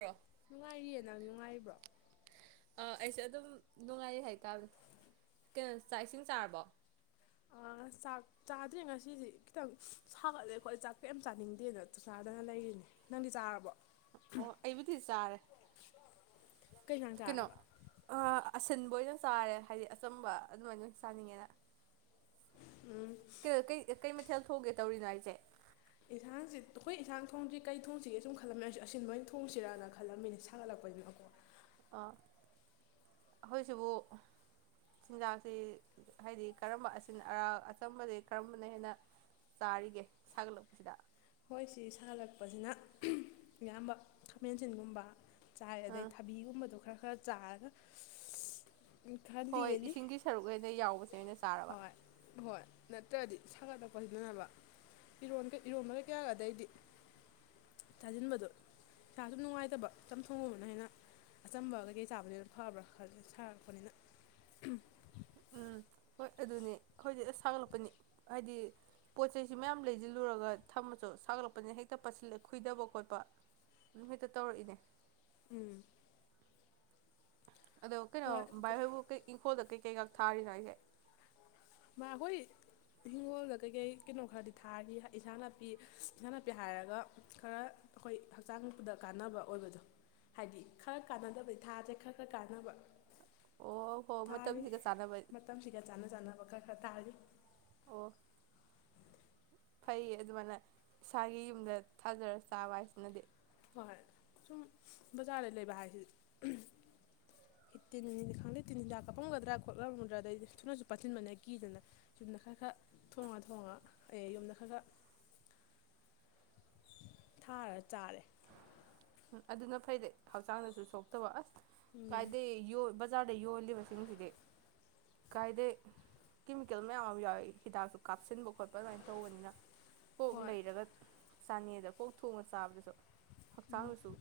ꯍꯣ ꯅꯨꯡꯉꯥꯏꯔꯤꯌꯦ ꯅꯪ ꯅꯨꯡꯉꯥꯏꯔꯤꯕ꯭ꯔꯣ ꯑꯩꯁꯨꯦ ꯑꯗꯨꯝ ꯅꯨꯡꯉꯥꯏ ꯍꯥꯏꯇꯥꯔꯅꯦ ꯀꯩꯅꯣ ꯆꯥꯛ ꯏꯁꯤꯡ ꯆꯥꯔꯕꯣ ꯆꯥꯛ ꯆꯥꯗ꯭ꯔꯦ ꯉꯁꯤꯗꯤ ꯈꯤꯇꯪ ꯁꯥꯒꯠꯂꯦ ꯑꯩꯈꯣꯏ ꯆꯥꯛ ꯀꯩ ꯆꯥꯅꯤꯡꯗꯦꯅ ꯆꯥꯗꯅ ꯂꯩꯔꯤꯅꯦ ꯅꯪꯗꯤ ꯆꯥꯔꯕꯣ ꯑꯣ ꯑꯩꯕꯨꯗꯤ ꯆꯥꯔꯦ ꯀꯩ ꯏꯟꯁꯥꯡ ꯀꯩꯅꯣ ꯆꯥꯔꯕ ꯑ ꯑꯁꯤꯟꯕ ꯑꯣꯏꯅ ꯆꯥꯔꯦ ꯍꯥꯏꯗꯤ ꯑꯆꯝꯕ ꯑꯗꯨꯃꯥꯏꯅ ꯑꯣꯏꯅ ꯆꯥꯅꯤꯡꯉꯦꯅ ꯎꯝ ꯀ ꯀꯩ ꯀꯩ ꯃꯊꯦꯜ ꯊꯣꯛꯒꯦ ꯇꯧꯔꯤꯅꯣ ꯑꯩꯁꯦ ꯌꯦꯟꯁꯥꯡꯁꯤ ꯑꯩꯈꯣꯏ ꯏꯟꯁꯥꯡ ꯊꯣꯡꯁꯤ ꯀꯩ ꯊꯣꯡꯁꯤꯒꯦ ꯁꯨꯝ ꯈꯜꯂꯝꯃꯦ ꯑꯩꯁꯨ ꯑꯁꯤꯟ ꯂꯣꯏꯅ ꯊꯣꯡꯁꯤꯔꯒ ꯈꯜꯂꯝꯃꯤꯅꯤ ꯁꯥꯒꯠꯂꯛꯄꯩꯅꯤꯅꯀꯣ ꯑꯣ ꯑꯩꯈꯣꯏꯁꯤꯕꯨ ꯆꯤꯟꯖꯥꯛꯁꯤ ꯍꯥꯏꯗꯤ ꯀꯔꯝꯕ ꯑꯁꯤ ꯑꯔ ꯑꯆꯝꯕꯁ ꯀꯔꯝꯕꯅ ꯍꯦꯟꯅ ꯆꯥꯔꯤꯒꯦ ꯁꯥꯒꯠꯂꯛꯄꯁꯤꯗ ꯍꯣꯏ ꯁꯤ ꯁꯥꯍꯜꯂꯛꯄꯁꯤꯅ ꯏꯌꯥꯝꯕ ꯈꯥꯃꯦꯟꯁꯤꯟꯒꯨꯝꯕ ꯆꯥꯏ ꯑꯗꯩ ꯑꯥ ꯊꯕꯤꯒꯨꯝꯕꯗꯣ ꯈꯔ ꯍ ꯆꯔ ꯍꯣꯏ ꯏꯁꯤꯡꯒꯤ ꯁꯔꯨꯛ ꯑꯣꯏꯅ ꯌꯥꯎꯕꯁꯦ ꯑꯣꯏꯅ ꯆꯥꯔꯕ ꯍꯣꯏ ꯍꯣꯏ ꯅꯠꯇ꯭ꯔꯗꯤ ꯁꯥꯒꯠꯂꯛꯄꯁꯤꯗꯅꯕ ꯏꯔꯣꯟ ꯏꯔꯣꯟꯕꯒꯩ ꯀꯌꯥꯒꯗꯩꯗꯤ ꯆꯥꯁꯤꯟꯕꯗꯣ ꯏꯁꯥ ꯁꯨꯝ ꯅꯨꯡꯉꯥꯏꯇꯕ ꯆꯆꯝ ꯊꯣꯡꯉꯕꯅ ꯍꯦꯟꯅ ꯑꯆꯝꯕ ꯀꯩꯀꯩ ꯆꯥꯕꯅ ꯍꯦꯅ ꯐꯕ꯭ꯔꯥ ꯈꯜꯂꯦ ꯁꯥꯔꯛꯄꯅꯤꯅ ꯎꯝ ꯍꯣꯏ ꯑꯗꯨꯅꯤ ꯍꯧꯖꯤꯛ ꯑ ꯁꯥꯒꯠꯂꯛꯄꯅꯤ ꯍꯥꯏꯗꯤ ꯄꯣꯠ ꯆꯩꯩꯁꯨ ꯃꯌꯥꯝ ꯂꯩꯁꯤꯜꯂꯨꯔꯒ ꯊꯝꯃꯁꯨ ꯁꯥꯒꯠꯂꯛꯄꯅꯤ ꯍꯦꯛꯇꯁꯤꯜ ꯈꯨꯏꯗꯕ ꯈꯣꯠꯄ ꯑꯗꯨꯝ ꯍꯦꯛꯇ ꯇꯧꯔꯛꯏꯅꯦ ꯎꯝ ꯑꯗꯀꯅ ꯍꯣꯏ ꯚ ꯏꯪꯐꯣꯦ ꯀꯦꯛꯒꯛ ꯊꯥꯔꯤꯅꯣ ꯑꯩꯁꯦ ꯃꯥ ꯑꯩꯈꯣꯏ ꯏꯪꯒꯣꯜꯗ ꯀꯩꯀꯩ ꯀꯩꯅꯣ ꯈꯔꯗꯤ ꯊꯥꯔꯤ ꯏꯟꯁꯥꯡ ꯅꯥꯄꯤ ꯏꯟꯁꯥꯡ ꯅꯥꯄꯤ ꯍꯥꯏꯔꯒ ꯈꯔ ꯑꯩꯈꯣꯏ ꯍꯛꯆꯥꯡꯗ ꯀꯥꯟꯅꯕ ꯑꯣꯏꯕꯗꯣ ꯍꯥꯏꯗꯤ ꯈꯔ ꯀꯥꯟꯅꯗꯕꯗꯤ ꯊꯥꯁꯦ ꯈꯔ ꯈꯔ ꯀꯥꯟꯅꯕ ꯑꯣ ꯍꯣ ꯊꯥꯔꯤ ꯃꯇꯝꯁꯤꯒ ꯆꯥꯟꯅꯕ ꯃꯇꯝꯁꯤꯒ ꯆꯥꯅ ꯆꯥꯅꯕ ꯈ ꯇꯥꯔ ꯑꯣ ꯐꯩꯌꯦ ꯑꯗꯨꯃꯥꯏꯅ ꯏꯁꯥꯒꯤ ꯌꯨꯝꯗ ꯊꯥꯖꯔ ꯆꯥꯕ ꯍꯥꯏꯁꯤꯅꯗꯤ ꯍꯣꯏ ꯁꯨꯝ ꯕꯖꯥꯔꯗ ꯂꯩꯕ ꯍꯥꯏꯁꯤ ꯇꯤꯟꯅꯤꯅꯤ ꯈꯪꯗꯦ ꯇꯤꯟ ꯍꯤꯗꯥꯛ ꯀꯞꯄꯝꯒꯗ꯭ꯔꯥ ꯈꯣꯠꯂꯝꯒꯗ꯭ꯔꯥ ꯑꯗꯩꯗꯤ ꯊꯨꯅꯁꯨ ꯄꯥꯁꯤꯤꯟꯕꯅ ꯀꯤꯗꯅ ꯌꯨꯝꯗ ꯈꯔ ꯈꯔ ꯊꯣꯡꯉ ꯊꯣꯡꯉꯒ ꯑꯩ ꯌꯨꯝꯗ ꯈꯔ ꯈꯔ ꯊꯥꯔ ꯆꯥꯔꯦ ꯑꯗꯨꯅ ꯐꯩꯗꯤꯩ ꯍꯛꯆꯥꯡꯗꯁꯨ ꯁꯣꯛꯇꯕ ꯑꯁ ꯎꯝ ꯀꯥꯏꯗꯦ ꯌꯣ ꯕꯖꯥꯔꯗ ꯌꯣꯜꯂꯤꯕꯁꯤꯡꯁꯤꯗꯤ ꯀꯥꯏꯗꯩ ꯀꯦꯃꯤꯀꯦꯜ ꯃꯌꯥꯝ ꯑꯃ ꯌꯥꯎꯤ ꯍꯤꯗꯥꯛꯁꯨ ꯀꯥꯞꯁꯤꯟꯕ ꯈꯣꯠꯄ ꯑꯗꯨꯃꯥꯏꯅ ꯇꯧꯕꯅꯤꯅ ꯍ ꯍꯣꯏ ꯂꯩꯔꯒ ꯆꯥꯅꯦꯗ ꯄꯣꯛ ꯊꯣꯡꯉ ꯆꯥꯕꯗꯁꯨ ꯍꯛꯆꯥꯡꯗꯁꯨ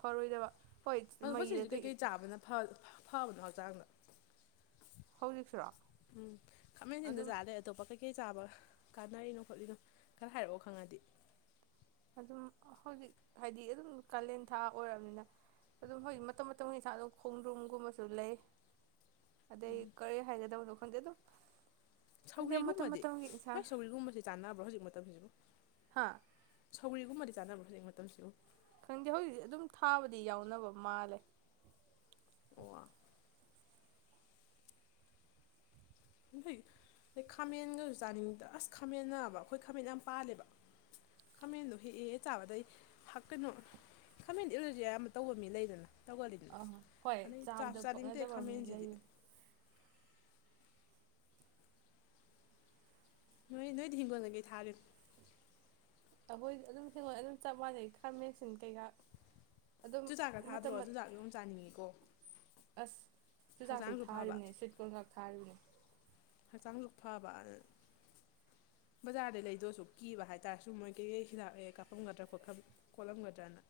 ꯐꯔꯣꯏꯗꯕ ꯍꯣꯏ ꯑꯗ ꯃꯩꯗ ꯍꯧꯖꯤꯛꯁꯤ ꯀꯩ ꯀꯩꯀꯩ ꯆꯥꯕꯅ ꯐꯕꯗꯣ ꯍ ꯍꯛꯆꯥꯡꯅ ꯍꯧꯖꯤꯛꯁꯨꯔꯣ ꯎꯝ ꯈꯃꯦꯁꯤꯗ ꯑꯗꯨꯝ ꯆꯥꯗꯦ ꯑꯇꯣꯞꯄ ꯀꯩ ꯀꯩ ꯀꯩ ꯆꯥꯕ ꯀꯥꯟꯅꯔꯤꯅꯣ ꯈꯣꯠꯂꯤꯅꯣ ꯈꯔ ꯍꯥꯏꯔꯛꯑꯣ ꯈꯪꯉꯗꯤ ꯑꯗꯨꯝ ꯍꯧꯖꯤꯛ ꯍꯥꯏꯗꯤ ꯑꯗꯨꯝ ꯀꯥꯂꯦꯟ ꯊꯥ ꯑꯣꯏꯔꯕꯔꯕꯅꯤꯅ ꯑꯗꯨꯝ ꯍꯧꯖꯤꯛ ꯃꯇꯝ ꯃꯇꯝꯒꯤ ꯊꯥ ꯑꯗꯨꯝ ꯈꯣꯡꯗ꯭ꯔꯨꯝꯒꯨꯝꯕꯁꯨ ꯂꯩ ꯑꯗꯩ ꯎꯝ ꯀꯔꯤ ꯍꯥꯏꯒꯗꯕꯅꯣ ꯍꯗ ꯑꯗꯨꯣ ꯁꯧꯔꯤꯒꯨꯝꯕꯗꯤ ꯍꯣꯏ ꯁꯧꯔꯤꯒꯨꯝꯕꯕꯁꯤ ꯆꯥꯟꯅꯕ꯭ꯔꯣ ꯍꯧꯖꯤꯛ ꯃꯇꯝꯁꯤꯕꯨ ꯍꯥ ꯁꯒꯔꯤꯕꯨ ꯃꯗꯤ ꯆꯥꯅꯕ ꯍꯧ ꯃꯇꯝꯁꯨ ꯈꯪꯗꯦ ꯍꯧꯖꯤꯛꯤ ꯑꯗꯨꯝ ꯊꯥꯕꯗꯤ ꯌꯥꯎꯅꯕ ꯃꯥꯜꯂꯦ ꯑꯣ ꯑꯗꯩ ꯈꯥꯃꯦꯟꯒꯁꯨ ꯆꯥꯅꯤꯡꯉꯗ ꯑꯁ ꯈꯥꯃꯦꯟꯕ ꯑꯩꯈꯣꯏ ꯈꯥꯃꯦꯟ ꯌꯥꯝ ꯄꯥꯜꯂꯦꯕ ꯈꯥꯃꯦꯟꯗꯣ ꯍꯦꯛꯑꯦꯦ ꯆꯥꯕꯗꯩ ꯀꯩꯅꯣ ꯈꯥꯃꯦꯟꯗ ꯏꯂꯨꯁꯦ ꯑꯌꯥꯝꯕ ꯇꯧꯕ ꯃꯤ ꯂꯩꯗꯅ ꯇꯧꯒꯜꯂꯤꯗꯅ ꯑ ꯍꯣꯏ ꯑꯗꯩ ꯆꯥꯁꯨ ꯆꯥꯕꯗ ꯆꯥꯅꯤꯡꯗꯦ ꯄꯛꯅꯗꯕ ꯃꯤ ꯈꯥꯃꯦꯟꯁꯤꯗꯤ ꯂꯩꯔ ꯅꯣꯏ ꯅꯣꯏ ꯊꯒꯣꯅꯒꯩ ꯊꯥꯔꯦ ꯑꯩꯈꯣꯏꯗꯤ ꯑꯗꯨꯝ ꯍꯦꯡꯒꯣꯏ ꯑꯗꯨꯝ ꯆꯞ ꯃꯥꯟꯅꯩ ꯈꯥꯃꯦꯟꯁꯤꯟ ꯀꯩꯀꯥ ꯑꯗꯨꯝ ꯆꯨꯖꯥꯛꯀ ꯊꯥꯗ꯭ꯔꯣ ꯃꯇꯝ ꯆꯨꯖꯥꯛ ꯌꯣꯝ ꯆꯥꯅꯤꯡꯉꯤꯀꯣ ꯑꯁ ꯆꯨꯖꯥꯛꯁꯨ ꯍꯛꯆꯥꯡꯁꯨ ꯐꯕ ꯊꯥꯔꯤꯕꯅꯤ ꯁ꯭ꯨꯋꯤꯠ ꯀꯣꯜ ꯈꯛ ꯊꯥꯔꯤꯕꯅꯤ ꯍꯛꯆꯥꯡꯁꯨ ꯐꯕ ꯕꯖꯥꯔꯗꯩ ꯂꯩꯗꯁꯨ ꯀꯤꯕ ꯍꯥꯏꯇꯥꯔꯁꯨ ꯃꯣꯏ ꯀꯩꯀꯩ ꯍꯤꯗꯥꯛꯑ ꯀꯥꯞꯄꯝꯒꯗ꯭ꯔꯥ ꯈꯣꯠ ꯈꯣꯠꯂꯝꯒꯗ꯭ꯔꯅ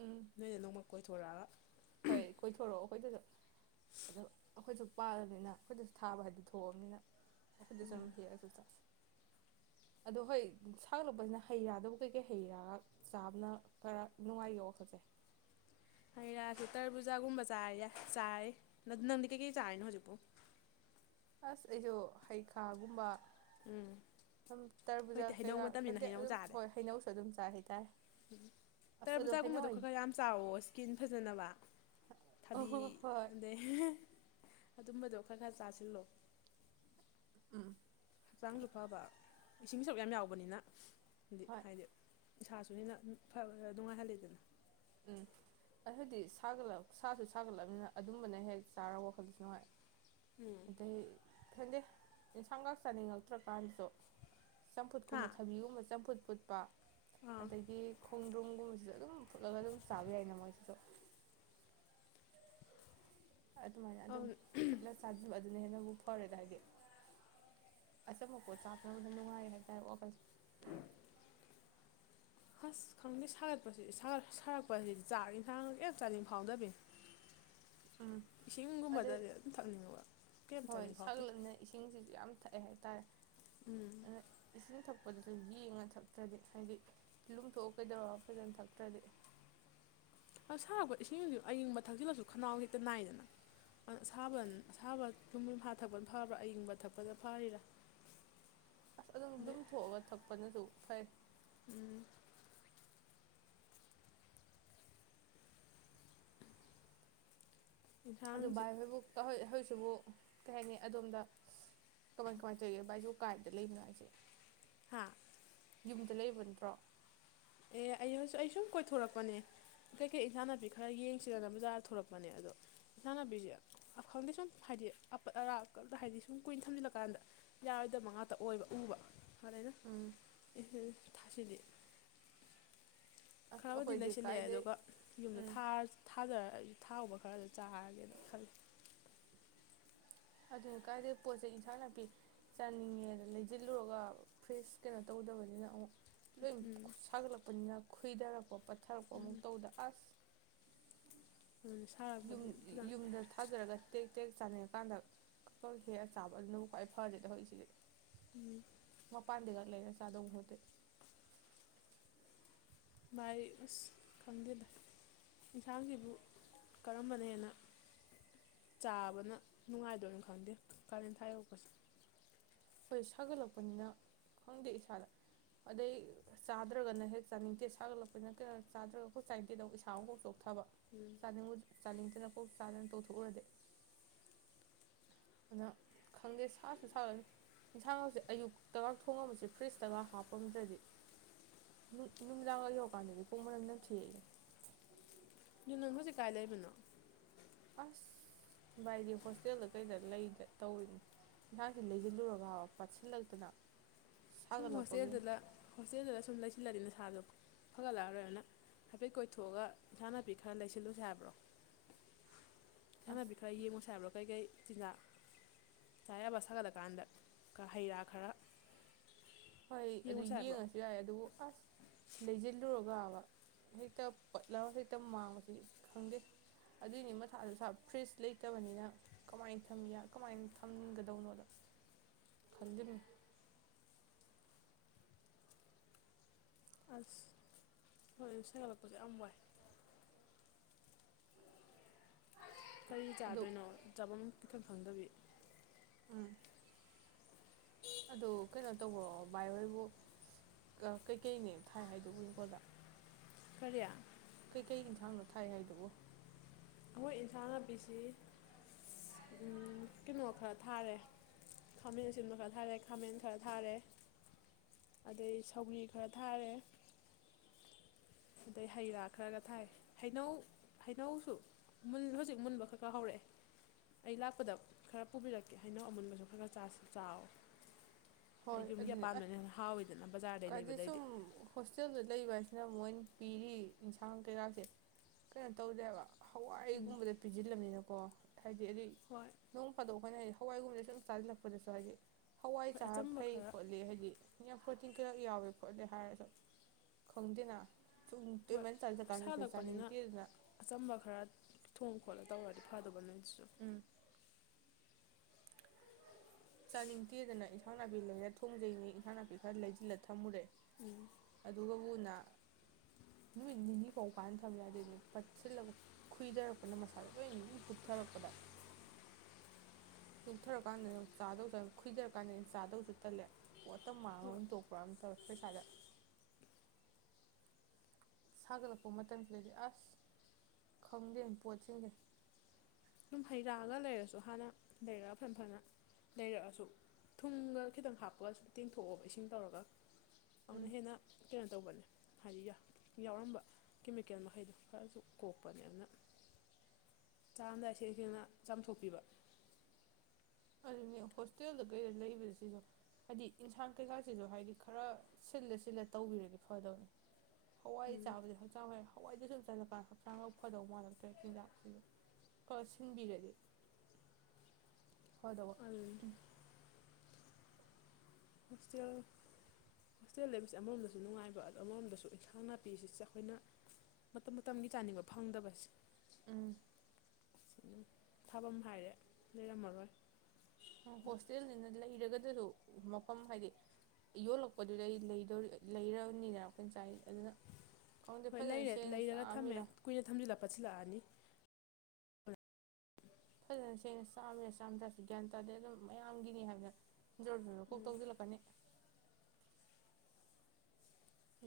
ꯎꯝ ꯅꯣꯏꯅ ꯅꯣꯡꯃ ꯀꯣꯏ ꯊꯣꯣꯔꯥ ꯍꯣꯏ ꯀꯣꯏꯊꯣꯔꯛꯑꯣ ꯑꯩꯈꯣꯏꯗꯁꯨ ꯑꯗꯨ ꯑꯩꯈꯣꯏꯁꯨ ꯄꯥꯜꯂꯅꯤꯅ ꯑꯩꯈꯣꯏꯗꯁꯨ ꯊꯥꯕ ꯍꯥꯏꯗ ꯊꯣꯛꯑꯕꯅꯤꯅ ꯎꯝ ꯑꯩꯈꯣꯏꯁ ꯍꯁꯨ ꯑꯗꯣ ꯍꯣꯏ ꯁꯥꯡꯂꯛꯄꯁꯤꯅ ꯍꯩꯔꯥꯗꯕꯨ ꯀꯩꯀꯩ ꯍꯩꯔꯥꯒ ꯆꯥꯕꯅ ꯈꯔ ꯅꯨꯡꯉꯥꯏꯒꯦ ꯋꯥꯈꯠꯁꯦ ꯍꯩ ꯔꯥꯁꯤꯦ ꯇꯔ ꯄꯨꯕꯨꯖꯥꯒꯨꯝꯕ ꯆꯥ ꯆꯥꯏꯔ ꯅꯪꯗꯤ ꯀꯩꯀꯩ ꯆꯥꯔꯤꯅꯣ ꯍꯧꯖꯤꯛꯄꯥꯎ ꯑꯁ ꯑꯩꯁꯨ ꯍꯩꯈꯥꯒꯨꯝꯕ ꯎꯝ ꯑꯗꯨꯝ ꯇꯔꯕꯨꯖꯥ ꯍꯣꯏꯗꯤ ꯍꯩꯅꯧ ꯀꯩꯀꯥ ꯃꯇꯝꯅꯤꯅ ꯈꯪꯗꯦ ꯍꯩꯅꯧ ꯑꯗꯨꯝ ꯆꯥꯔꯦ ꯍꯣꯏ ꯍꯩꯅꯧꯁꯨ ꯑꯗꯨꯝ ꯆꯥꯏ ꯍꯥꯏꯇꯥꯔꯦ ꯎꯝ ꯑꯁ ꯇꯔꯥ ꯑꯗꯣ ꯍꯩꯅꯧ ꯄꯨꯖꯥꯒꯨꯝꯕꯗꯣ ꯑꯩ ꯈꯔ ꯈꯔ ꯌꯥꯝ ꯆꯥꯎꯋꯣ ꯏꯁꯀꯤꯟ ꯐꯖ ꯅꯕ ꯑ ꯊꯕꯤ ꯍꯣꯏ ꯍꯣꯏ ꯑꯗ ꯑꯗꯨꯝꯕꯗꯣ ꯈꯔ ꯈꯔ ꯆꯥꯁꯤꯜꯂꯣ ꯎꯝ ꯍꯛꯆꯥꯡꯁꯨ ꯐꯕ ꯏꯁꯤꯡ ꯁꯔꯨꯛ ꯌꯥꯝ ꯌꯥꯎꯕꯅꯤꯅ ꯗꯤ ꯍꯣꯏ ꯍꯥꯏꯗꯤ ꯏꯁꯥꯁꯨ ꯍꯦꯟꯅ ꯅꯨꯡꯉꯥꯏꯍꯜꯜꯂꯤꯗꯅ ꯎꯝ ꯑꯗꯨꯗꯤ ꯁꯥꯒꯠꯂ ꯁꯥꯁꯨ ꯁꯥꯒꯠꯂꯕꯅꯤꯅ ꯑꯗꯨꯝꯕꯅ ꯍꯦꯛ ꯆꯥꯔ ꯋꯥꯈꯜꯗꯁꯨ ꯅꯨꯡꯉꯥꯏ ꯎꯝ ꯑꯗꯒꯤ ꯈꯦꯟꯗꯦ ꯌꯦꯟꯁꯥꯡꯒꯥꯛ ꯆꯥꯅꯤꯡꯉꯛꯇ꯭ꯔꯀꯥꯟꯗꯁꯨ ꯍꯥ ꯆꯝꯐꯨꯠꯀꯨꯝꯕ ꯊꯥꯕꯤꯒꯨꯝꯕ ꯆꯝꯐꯨꯠ ꯈꯨꯨꯠꯄ ꯑꯥ ꯑꯗꯒꯤ ꯈꯣꯡꯗ꯭ꯔꯨꯝ ꯀꯣꯁꯤꯗꯒꯣ ꯑꯗꯨꯝ ꯆꯕꯤ ꯌꯥꯏꯅ ꯃꯣꯏꯁꯤꯁꯨ ꯑꯗꯨꯃꯥꯏꯅ ꯑꯗꯨꯝ ꯑꯗꯨ ꯄꯨꯠꯂ ꯆꯥꯗꯕ ꯑꯗꯨꯅ ꯍꯦꯟꯅꯕꯨ ꯐꯔꯦꯗ ꯍꯥꯏꯗꯤ ꯑꯆꯝꯕꯄꯣ ꯆꯥꯛꯅꯕꯗ ꯅꯨꯡꯉꯥꯏ ꯍꯥꯏꯇꯥꯔꯦ ꯑꯣꯁꯦ ꯎꯝ ꯍꯁ ꯈꯪꯗꯦ ꯁꯥꯒꯠꯄꯁꯤ ꯁꯥꯒꯛꯄꯁꯤꯗꯤ ꯆꯥꯛ ꯏꯟꯁꯥꯡ ꯍꯦꯛ ꯆꯥꯅꯤꯡ ꯐꯥꯎꯗꯕꯤ ꯎꯝ ꯑꯗꯩ ꯏꯁꯤꯡꯒꯨꯝꯕꯗꯗꯤ ꯑꯗꯨꯝ ꯊꯛꯅꯤꯡꯉꯕ ꯀꯩ ꯍꯣꯏ ꯆꯥꯅꯤꯡ ꯐꯥꯎꯇꯦ ꯁꯥꯒꯠꯂꯛꯅ ꯏꯁꯤꯡꯁꯤꯁꯨ ꯌꯥꯝ ꯊꯛꯑꯦ ꯍꯥꯏꯇꯥꯔꯦ ꯑ ꯏꯁꯤꯡ ꯊ ꯗꯁꯨ ꯌꯦꯡꯉ ꯊꯛꯇ꯭ꯔꯗꯤ ꯍꯥꯏꯗꯤ ꯂꯨꯝꯊꯣꯛꯑ ꯀꯩꯗꯧꯔ ꯐꯖꯅ ꯊꯛꯇ꯭ꯔꯗꯤ ꯑ ꯁꯥꯔꯛꯄ ꯏꯁꯤꯡꯁꯨ ꯑꯌꯤꯡꯕ ꯊꯛꯆꯜꯂꯁꯨ ꯈꯅꯥꯎ ꯍꯦꯛꯇ ꯅꯥꯏꯗꯅ ꯑꯗꯨ ꯑꯁꯥꯕ ꯑꯁꯥꯕ ꯌꯨꯝ ꯌꯨꯝꯐꯥ ꯊꯛꯄꯅ ꯐꯕ꯭ꯔꯥ ꯑꯌꯤꯡꯕ ꯊꯛꯄꯅ ꯐꯔꯤꯔꯥ ꯑꯁ ꯑꯗꯨꯝ ꯑꯗꯨꯝ ꯊꯣꯛꯑꯒ ꯊꯛꯄꯅꯁꯨ ꯐꯣꯏ ꯎꯝ ꯑꯗꯨ ꯏꯟꯁꯥꯡꯁꯤ ꯚꯏ ꯍꯣꯏꯕꯨ ꯍ ꯁꯤꯕꯨ ꯀꯩ ꯍꯥꯏꯅꯤ ꯑꯗꯣꯝꯗ ꯀꯃꯥꯏ ꯀꯃꯥꯏꯅ ꯇꯧꯒꯦ ꯕꯥꯥꯏꯁꯨ ꯀꯥꯏꯗ ꯂꯩꯕꯅꯣ ꯍꯥꯏꯁꯦ ꯍꯥ ꯌꯨꯝꯗ ꯂꯩꯕ ꯅꯠꯇ꯭ꯔꯣ ꯑꯦ ꯑꯩ ꯍꯧꯖꯤꯛ ꯑꯩ ꯁꯨꯝ ꯀꯣꯏꯊꯣꯔꯛꯄꯅꯦ ꯀꯩꯀꯩ ꯏꯟꯆꯥ ꯅꯥꯄꯤ ꯈꯔ ꯌꯦꯡꯁꯤꯗꯅ ꯕꯖꯥꯔꯗ ꯊꯣꯔꯛꯄꯅꯦ ꯑꯗꯣ ꯏꯟꯆꯥ ꯅꯥꯄꯤꯁꯦ ꯈꯪꯗꯦ ꯁꯨꯝ ꯍꯥꯏꯗꯤ ꯑ ꯑꯔꯥꯗ ꯍꯥꯏꯕꯗꯤ ꯁꯨꯝ ꯀꯨꯏꯅ ꯊꯝꯖꯤꯜꯂꯀꯥꯟꯗ ꯌꯥꯔꯣꯏꯗꯕ ꯃ ꯉꯥꯛꯇ ꯑꯣꯏꯕ ꯎꯕ ꯐꯔꯅ ꯎꯝ ꯊꯥꯁꯤꯗꯤ ꯑꯁ ꯈꯔꯕꯨꯗꯤ ꯑꯩꯈꯣꯏꯗꯤ ꯂꯩꯁꯤꯜꯂꯛꯑꯦ ꯀꯥꯏꯗꯩ ꯑꯗꯨꯒ ꯌꯨꯝꯗ ꯎꯝ ꯊꯥꯖꯔ ꯑ ꯊꯥꯎꯕ ꯈꯔꯗ ꯆꯥꯔꯒꯦꯅ ꯈꯜꯂꯤ ꯑꯗꯨꯅ ꯀꯥꯏꯗꯦ ꯄꯣꯠ ꯆꯩ ꯏꯟꯁꯥꯡ ꯅꯥꯄꯤ ꯆꯥꯅꯤꯡꯉꯦꯅ ꯂꯩꯁꯤꯜꯂꯨꯔꯒ ꯐ꯭ꯔꯦꯁ ꯀꯩꯅꯣ ꯇꯧꯗꯕꯅꯤꯅ ꯑꯃꯨꯛ ꯂꯣꯏ ꯎꯝ ꯁꯥꯒꯂ ꯄꯟꯖꯥꯕ ꯈꯣꯏꯏꯗꯥꯔꯛꯄꯣ ꯄꯠ ꯊꯥꯔꯛꯄ ꯑꯃꯨꯛ ꯎꯝ ꯇꯧꯗ ꯑꯁ ꯑꯗꯨꯅ ꯌꯨꯝ ꯁꯥꯔꯛꯄꯁꯤ ꯈꯤꯇꯪ ꯌꯨꯝꯗ ꯊꯥꯖꯔꯒ ꯇꯦꯛ ꯇꯦꯛ ꯆꯥꯅꯤꯡꯉꯀꯥꯟꯗ ꯈ ꯍꯦꯛꯑ ꯆꯥꯕ ꯑꯗꯨꯅꯕꯨ ꯈ꯭ꯋꯥꯏ ꯐꯔꯦꯗ ꯍꯧꯖꯤꯛꯁꯤꯗꯤ ꯎꯝ ꯄꯥꯟꯗꯒ ꯂꯩꯅ ꯁꯥ ꯑꯗꯨ ꯚꯥꯏ ꯑꯁ ꯈꯪꯗꯦ ꯚꯥꯏ ꯌꯦꯟꯁꯥꯡꯁꯤꯕꯨ ꯀꯔꯝꯕꯅ ꯍꯦꯟꯅ ꯆꯥꯕꯅ ꯅꯨꯡꯉꯥꯏꯗꯣꯏꯅꯣ ꯈꯪꯗꯦ ꯀꯥꯔꯦꯟ ꯊꯥ ꯌꯣꯛꯄꯁꯦ ꯍꯣꯏ ꯁꯥꯒꯠꯂꯛꯄꯅꯤꯅ ꯈꯪꯗꯦ ꯏꯁꯥꯗ ꯑꯗꯩ ꯆꯥꯗ꯭ꯔꯒꯅ ꯍꯦꯛ ꯆꯥꯅꯤꯡꯗꯦ ꯁꯥꯒꯠꯂꯛꯄꯅꯤꯅ ꯀꯩꯅꯣ ꯆꯥꯗ꯭ꯔꯒ ꯍꯣꯏ ꯆꯥꯅꯤꯡꯗꯦꯗ ꯏꯁꯥ ꯑꯃ ꯍꯧꯣꯛ ꯊꯕ ꯎꯝ ꯆꯥꯅꯤꯡꯉꯗꯤ ꯆꯥꯅꯤꯡꯗꯅ ꯀꯣꯛ ꯆꯥꯗꯅ ꯇꯧꯊꯣꯛꯎꯔꯗꯤ ꯑꯗꯨꯅ ꯈꯪꯗꯦ ꯁꯥꯁꯨ ꯁꯥꯒꯅꯤ ꯏꯟꯁꯥꯡꯒꯁꯦ ꯑꯌꯨꯛꯇꯒ ꯊꯣꯡꯉꯝꯝꯕꯁꯦ ꯐ꯭ꯔꯤꯖꯇꯒ ꯍꯥꯞꯄꯝꯗ꯭ꯔꯗꯤ ꯅꯨꯃꯤꯗꯥꯡꯒ ꯌꯧꯔꯀꯥꯟꯗꯗꯤ ꯈꯣꯡ ꯃꯅꯝ ꯅꯝ ꯊꯤꯛꯏꯅꯦ ꯗꯨꯅꯪ ꯍꯧꯖꯤꯛ ꯀꯥꯏ ꯂꯩꯕꯅꯣ ꯑꯁ ꯚꯥꯏꯗꯤ ꯍꯣꯁꯇꯦꯜꯗ ꯀꯩꯗ ꯂꯩ ꯇꯧꯔꯤꯅꯤ ꯌꯦꯟꯁꯥꯡꯁꯤ ꯂꯩꯁꯤꯜꯂꯨꯔꯒꯕ ꯄꯥꯠꯁꯤꯜꯂꯛꯇꯅ ꯁꯨꯝ ꯁꯥꯒꯠꯂꯛꯄꯒꯤ ꯍꯣꯁꯇꯦꯜꯗꯨꯗ ꯍꯣꯁꯇꯦꯜꯗ ꯁꯨꯝ ꯂꯩ ꯁꯤꯜꯂꯅꯤ ꯅꯁꯥꯗꯣ ꯐꯒꯠꯂꯛꯑꯔꯣꯏꯅ ꯍꯥꯏꯐꯦꯠ ꯀꯣꯏꯊꯣꯛꯑꯒ ꯏꯟꯁꯡ ꯅꯥꯄꯤ ꯈꯔ ꯂꯩꯁꯤꯜꯂꯨꯁꯦ ꯍꯥꯏꯕ꯭ꯔꯣ ꯑꯁ ꯏꯟꯁꯡꯅꯄꯤ ꯈꯔ ꯌꯦꯡꯉꯣꯁꯤ ꯍꯥꯏꯕ꯭ꯔꯣ ꯀꯩꯀꯩ [unintelligible] ꯁꯥꯒꯠꯂꯀꯥꯟꯗ ꯍꯩ ꯔꯥ ꯈꯔ ꯍꯣꯏ ꯑꯗꯨ ꯌꯦꯡꯉꯨꯁꯦ ꯍꯥꯏꯕ꯭ꯔꯣ ꯌꯦꯡꯉꯁꯨ ꯌꯥꯏ ꯑꯗꯨꯕꯨ ꯑꯁ ꯂꯩꯖꯤꯜꯂꯨꯔꯒ ꯍꯦꯛꯇ ꯄꯠꯂ ꯍꯦꯛꯇ ꯃꯥꯡꯕꯁꯤ ꯈꯪꯗꯦ ꯑꯗꯨꯏꯅꯤ ꯃꯊꯥꯖꯨ ꯁꯥ ꯐ꯭ꯔꯤꯖ ꯂꯩꯇꯕꯅꯤꯅ ꯀꯃꯥꯏ ꯊꯝꯃꯤ ꯀꯃꯥꯏꯅ ꯊꯝꯒꯗꯧꯅꯣꯗ ꯈꯪꯗꯕꯅꯤ ꯑꯁ ꯍꯣꯏ ꯑꯗꯨ ꯁꯥꯒꯠꯂꯛꯄꯗ ꯌꯥꯝ ꯋꯥꯏ ꯀꯔꯤ ꯑꯗꯨ ꯆꯥꯗꯣꯏꯅꯣ ꯆꯥꯕꯝ [unintelligible] ꯈꯪꯗꯕꯤ ꯎꯝ ꯑꯗꯨ ꯀꯩꯅꯣ ꯇꯧꯕ꯭ꯔꯣ ꯕꯥꯏ ꯍꯣꯏꯕꯨ ꯀꯩꯀꯩꯅꯦ ꯊꯥꯏ ꯍꯥꯏꯗꯨꯕꯨ ꯏꯪꯈꯣꯜꯗ ꯀꯔꯤ ꯀꯩꯀꯩ ꯏꯟꯁꯥꯡꯅꯣ ꯊꯥꯏ ꯍꯥꯏꯗꯨꯕꯨ ꯑꯩꯈꯣꯏ ꯏꯟꯁꯥꯡ ꯅꯥꯄꯤꯁꯤ ꯎꯝ ꯀꯩꯅꯣ ꯈꯔ ꯊꯥꯔꯦ ꯈꯥꯃꯦꯟ ꯑꯁꯤꯟꯕ ꯈꯔ ꯊꯥꯔꯦ ꯈꯥꯃꯦꯟ ꯈꯔ ꯊꯥꯔꯦ ꯑꯗꯩ ꯁꯧꯒꯔꯤ ꯈꯔ ꯊꯥꯔꯦ ꯑꯗꯩ ꯍꯩ ꯔꯥ ꯈꯔꯒ ꯊꯥꯏ ꯍꯩꯅꯧ ꯍꯩꯅꯧꯁꯨ ꯍꯧꯖꯤꯛ ꯃꯨꯟꯕ ꯈꯔ ꯈꯔ ꯍꯧꯔꯛꯑꯦ ꯑꯩ ꯂꯥꯛꯄꯗ ꯈꯔ ꯄꯨꯕꯤꯔꯛꯀꯦ ꯍꯩꯅꯧ ꯑꯃꯨꯟꯕꯁꯨ ꯈꯔ ꯈꯔ ꯆꯥꯁꯤ ꯆꯥꯎꯔꯦ ꯍꯣꯏ ꯑꯗꯨꯅꯤ ꯑꯁ ꯕꯖꯥꯔꯗꯩ ꯂꯩꯕꯗꯩꯗꯤ ꯀꯥꯏꯗꯩꯩꯁꯨꯝ ꯍꯣꯁꯇꯦꯜꯗ ꯂꯩꯕ ꯍꯥꯏ ꯃꯣꯏꯅ ꯄꯤꯔꯤ ꯏꯟꯁꯥꯡ ꯀꯩꯔꯥꯁꯦ ꯀꯩꯅꯣ ꯇꯧꯗꯦꯕ ꯎꯝ ꯍꯋꯥꯏꯒꯨꯝꯕꯗ ꯄꯤꯖꯤꯜꯂꯝꯃꯤꯅ [unintelligible] ꯍꯥꯏꯗꯤ ꯑꯩꯗꯤ ꯍꯣꯏ ꯅꯣꯡ ꯐꯥꯗꯣꯛ ꯑꯩꯈꯣꯏꯅ ꯍꯋꯥꯏꯒꯨꯝꯕꯗ ꯁꯨꯝ ꯆꯥꯖꯤꯜꯂꯛꯄꯗꯁꯨ ꯍꯥꯏꯗꯤ ꯍꯋꯥꯏ ꯍꯣꯏ ꯆꯥ__ [unintelligible] ꯑꯆꯝꯕ ꯈꯔ ꯍꯥꯏꯗꯤ ꯌꯥꯝ ꯄ꯭ꯔꯣꯇꯤꯟ ꯀꯩꯔꯛ ꯌꯥꯎꯋꯦ ꯈꯣꯠꯂꯦ ꯍꯥꯏꯔꯁꯨ ꯈꯪꯗꯦꯅ ꯍꯣꯏ ꯁꯥꯠꯂꯛꯄꯅꯤꯅ [unintelligible] ꯑꯆꯝꯕ ꯈꯔ ꯊꯣꯡ ꯈꯣꯠꯂ ꯇꯧꯔꯗꯤ ꯐꯥꯗꯧꯕ ꯅꯣꯏ ꯁꯨ ꯎꯝ ꯆꯥꯅꯤꯡꯇꯦꯗꯅ ꯏꯟꯁꯥꯡ ꯅꯥꯄꯤ ꯂꯩꯔ ꯊꯣꯡꯖꯩꯅꯤ ꯏꯟꯁꯥꯡ ꯅꯥꯄꯤ ꯈꯔ ꯂꯩꯖꯤꯜꯂ ꯊꯝꯃꯨꯔꯦ ꯎꯝ ꯑꯗꯨꯒ ꯊꯨꯅ ꯅꯨꯃꯤꯠ ꯅꯤꯅꯤ ꯐꯥꯎ ꯐꯥꯅꯥ ꯊꯝ ꯌꯥꯗꯦꯅꯦ ꯄꯠꯁꯤꯜꯂ ꯈꯨꯏꯊꯔꯛꯄꯅ ꯃꯁꯥꯗ ꯂꯣꯏ ꯇꯨꯞꯊꯔꯛꯄꯗ ꯇꯨꯛꯊꯔ ꯀꯥꯟꯗꯅ [unintelligible] ꯈꯣꯏꯏꯊꯔ ꯀꯥꯟꯗ ꯆꯥꯗꯧꯁꯨ ꯇꯜꯂꯦ ꯄꯣꯠꯇ ꯃꯥꯡꯉꯒ ꯍꯣꯏ ꯑꯣꯏꯅ ꯇꯣꯛꯄ꯭ꯔꯥ ꯑꯃꯝ ꯇꯧꯋꯦ ꯄꯩꯁꯥꯗ ꯁꯥꯒꯠꯂꯛꯄ ꯃꯇꯝꯁꯤꯗꯗꯤ ꯑꯁ ꯈꯪꯗꯦ ꯄꯣꯠꯁꯤꯡꯁꯦ ꯑꯗꯨꯝ ꯍꯩꯔꯥꯒ ꯂꯩꯔꯁꯨ ꯍꯥꯟꯅ ꯂꯩꯔ ꯐꯟꯅ ꯐꯟꯅ ꯂꯩꯔꯛꯑꯁꯨ ꯊꯨꯝꯒ ꯈꯤꯇꯪ ꯍꯥꯞꯄꯒ ꯇꯦꯡꯊꯣꯛꯑꯣꯕ ꯏꯁꯤꯡ ꯇꯧꯔꯒ ꯑꯗꯨꯅ ꯎꯝ ꯍꯦꯟꯅ ꯀꯩꯅꯣ ꯇꯧꯕꯅꯦ ꯍꯥꯏꯗꯤ ꯌꯥꯎꯔꯝꯕ ꯀꯦꯃꯤꯀꯦꯜ ꯃꯈꯩꯗꯣ ꯈꯔꯁꯨ ꯀꯣꯛꯄꯅꯦ ꯑꯗꯨꯅ ꯆꯥꯝꯗꯥꯏ ꯁꯦꯡ ꯁꯦꯡꯅ ꯆꯥꯝꯊꯣꯛꯄꯤꯕ ꯑꯗꯨꯅꯦ ꯍꯣꯁꯇꯦꯜꯗ ꯀꯩꯗ ꯂꯩꯕ ꯁꯤꯁꯨ ꯍꯥꯏꯗꯤ ꯏꯟꯁꯥꯡ ꯀꯩꯀꯥꯁꯤꯁꯨ ꯍꯥꯏꯗꯤ ꯈꯔ ꯁꯤꯜꯂ ꯁꯤꯜꯂ ꯇꯧꯕꯤꯔꯗꯤ ꯐꯗꯧꯅꯤ ꯍꯋꯥꯏ ꯆꯥꯕꯗꯤ ꯍꯛꯆꯥꯡ ꯐ ꯍꯋꯥꯏꯗꯨ ꯆꯄꯥꯥꯟ ꯍꯛꯆꯥꯡ ꯂꯧ ꯐꯗꯧꯕ ꯃꯥꯜꯂꯛꯇ꯭ꯔꯦ ꯆꯤꯟꯖꯥꯛꯁꯤꯁꯨ ꯀ ꯁꯤꯟꯕꯤꯔꯗꯤ ꯍꯣꯏꯗꯧꯕ ꯑꯗꯨꯅꯤ ꯎꯝ ꯍꯣꯁꯇꯦꯜ ꯍꯣꯁꯇꯦꯜ ꯂꯩꯕꯕꯁꯤꯦ ꯑꯃꯔꯣꯝꯗꯁꯨ ꯅꯨꯡꯉꯥꯏꯕ ꯑꯣ ꯑꯃꯔꯣꯝꯗꯁꯨ ꯏꯟꯁꯥꯡ ꯅꯥꯄꯤꯁꯤ ꯑꯩꯈꯣꯏꯅ ꯃꯇꯝ ꯃꯇꯝꯒꯤ ꯆꯥꯅꯤꯡꯕ ꯐꯪꯗꯕꯁꯦ ꯎꯝ ꯑꯗꯨꯝ ꯊꯥꯐꯝ ꯍꯥꯏꯔꯦ ꯂꯩꯔꯝꯃꯔꯣꯏ ꯍꯣꯁꯇꯦꯜꯅꯤꯅ ꯂꯩꯔꯒ ꯑꯗꯨꯁꯨ ꯃꯐꯝ ꯍꯥꯏꯗꯤ ꯌꯣꯜꯂꯛꯄꯗꯨꯗꯩ ꯂꯩꯔꯕꯅꯤꯅ ꯑꯩꯈꯅ ꯆꯥꯏ ꯑꯗꯨꯅ ꯈꯪꯗꯦ ꯍꯣꯏ ꯐꯖꯅ ꯂꯩꯔꯦ ꯁꯦꯡꯅ ꯂꯩꯔꯒ ꯊꯝꯃꯦ ꯆꯥꯛꯑꯝꯃꯤꯔ ꯀꯨꯏꯅ ꯊꯝꯖꯤꯜꯂꯛꯄ ꯁꯤꯜꯂꯛꯑꯅꯤ ꯐꯖꯅ ꯁꯦꯡꯅ ꯆꯥꯝꯃꯤꯔ ꯆꯥꯝ ꯇꯥꯔꯁꯨ ꯒ꯭ꯌꯥꯟ ꯇꯥꯗꯦ ꯑꯗꯨꯝ ꯃꯌꯥꯝꯒꯤꯅꯤ ꯍꯥꯏꯕꯗ ꯖꯔ ꯖꯔ ꯈꯨ ꯎꯝ ꯇꯧꯖꯤꯂ ꯄꯅꯤ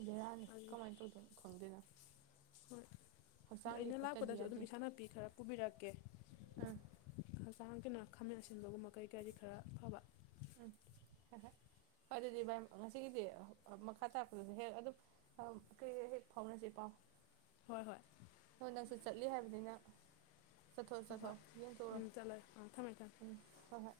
ꯕꯦꯔꯥꯅꯤ ꯑꯗꯨ ꯀꯃꯥꯏꯅ ꯇꯧꯗꯣꯏꯅꯣ ꯈꯪꯗꯣꯏꯅꯣ ꯍꯣꯏ ꯑꯗꯨ ꯑꯩꯅ ꯐꯠꯇꯗꯤ ꯂꯥꯛꯄꯗꯁꯨ ꯑꯗꯨꯝ ꯌꯥꯗꯦ ꯏꯁꯥ ꯅꯥꯄꯤ ꯈꯔ ꯄꯨꯕꯤꯔꯛꯀꯦ ꯎꯝ ꯆꯥꯡꯇꯅ ꯈꯥꯝꯅ ꯑꯁꯤꯟꯕꯒꯨꯝꯕ ꯀꯩ ꯀꯥꯗꯤ ꯈꯔ ꯐꯕ ꯎꯝ ꯍꯣꯏ ꯍꯣꯏ ꯍꯣꯏ ꯑꯗꯨꯗꯤ ꯚꯥꯏ ꯉꯁꯤꯒꯤꯗꯤ ꯃꯈꯥ ꯇꯥꯔꯛꯄꯗꯗꯤ ꯍꯦꯛ ꯑꯗꯨꯝ ꯀ ꯍꯦꯛ ꯐꯥꯎꯅꯁꯤ ꯄꯥꯎ ꯍꯣꯏ ꯍꯣꯏ ꯍꯣꯏ ꯅꯪꯁꯨ ꯆꯠꯂꯤ ꯍꯥꯏꯕꯅꯤꯅ ꯆꯠꯊꯣ ꯍꯣꯏ ꯍꯣꯏ ꯆꯠꯊꯣꯛ ꯌꯦꯡꯊꯣꯛꯔꯣ ꯎꯝ ꯆꯠꯂꯒꯦ ꯑꯥ ꯊꯝꯃꯦ ꯊꯝꯃꯦ ꯎꯝ ꯍꯣꯏ ꯍꯣꯏ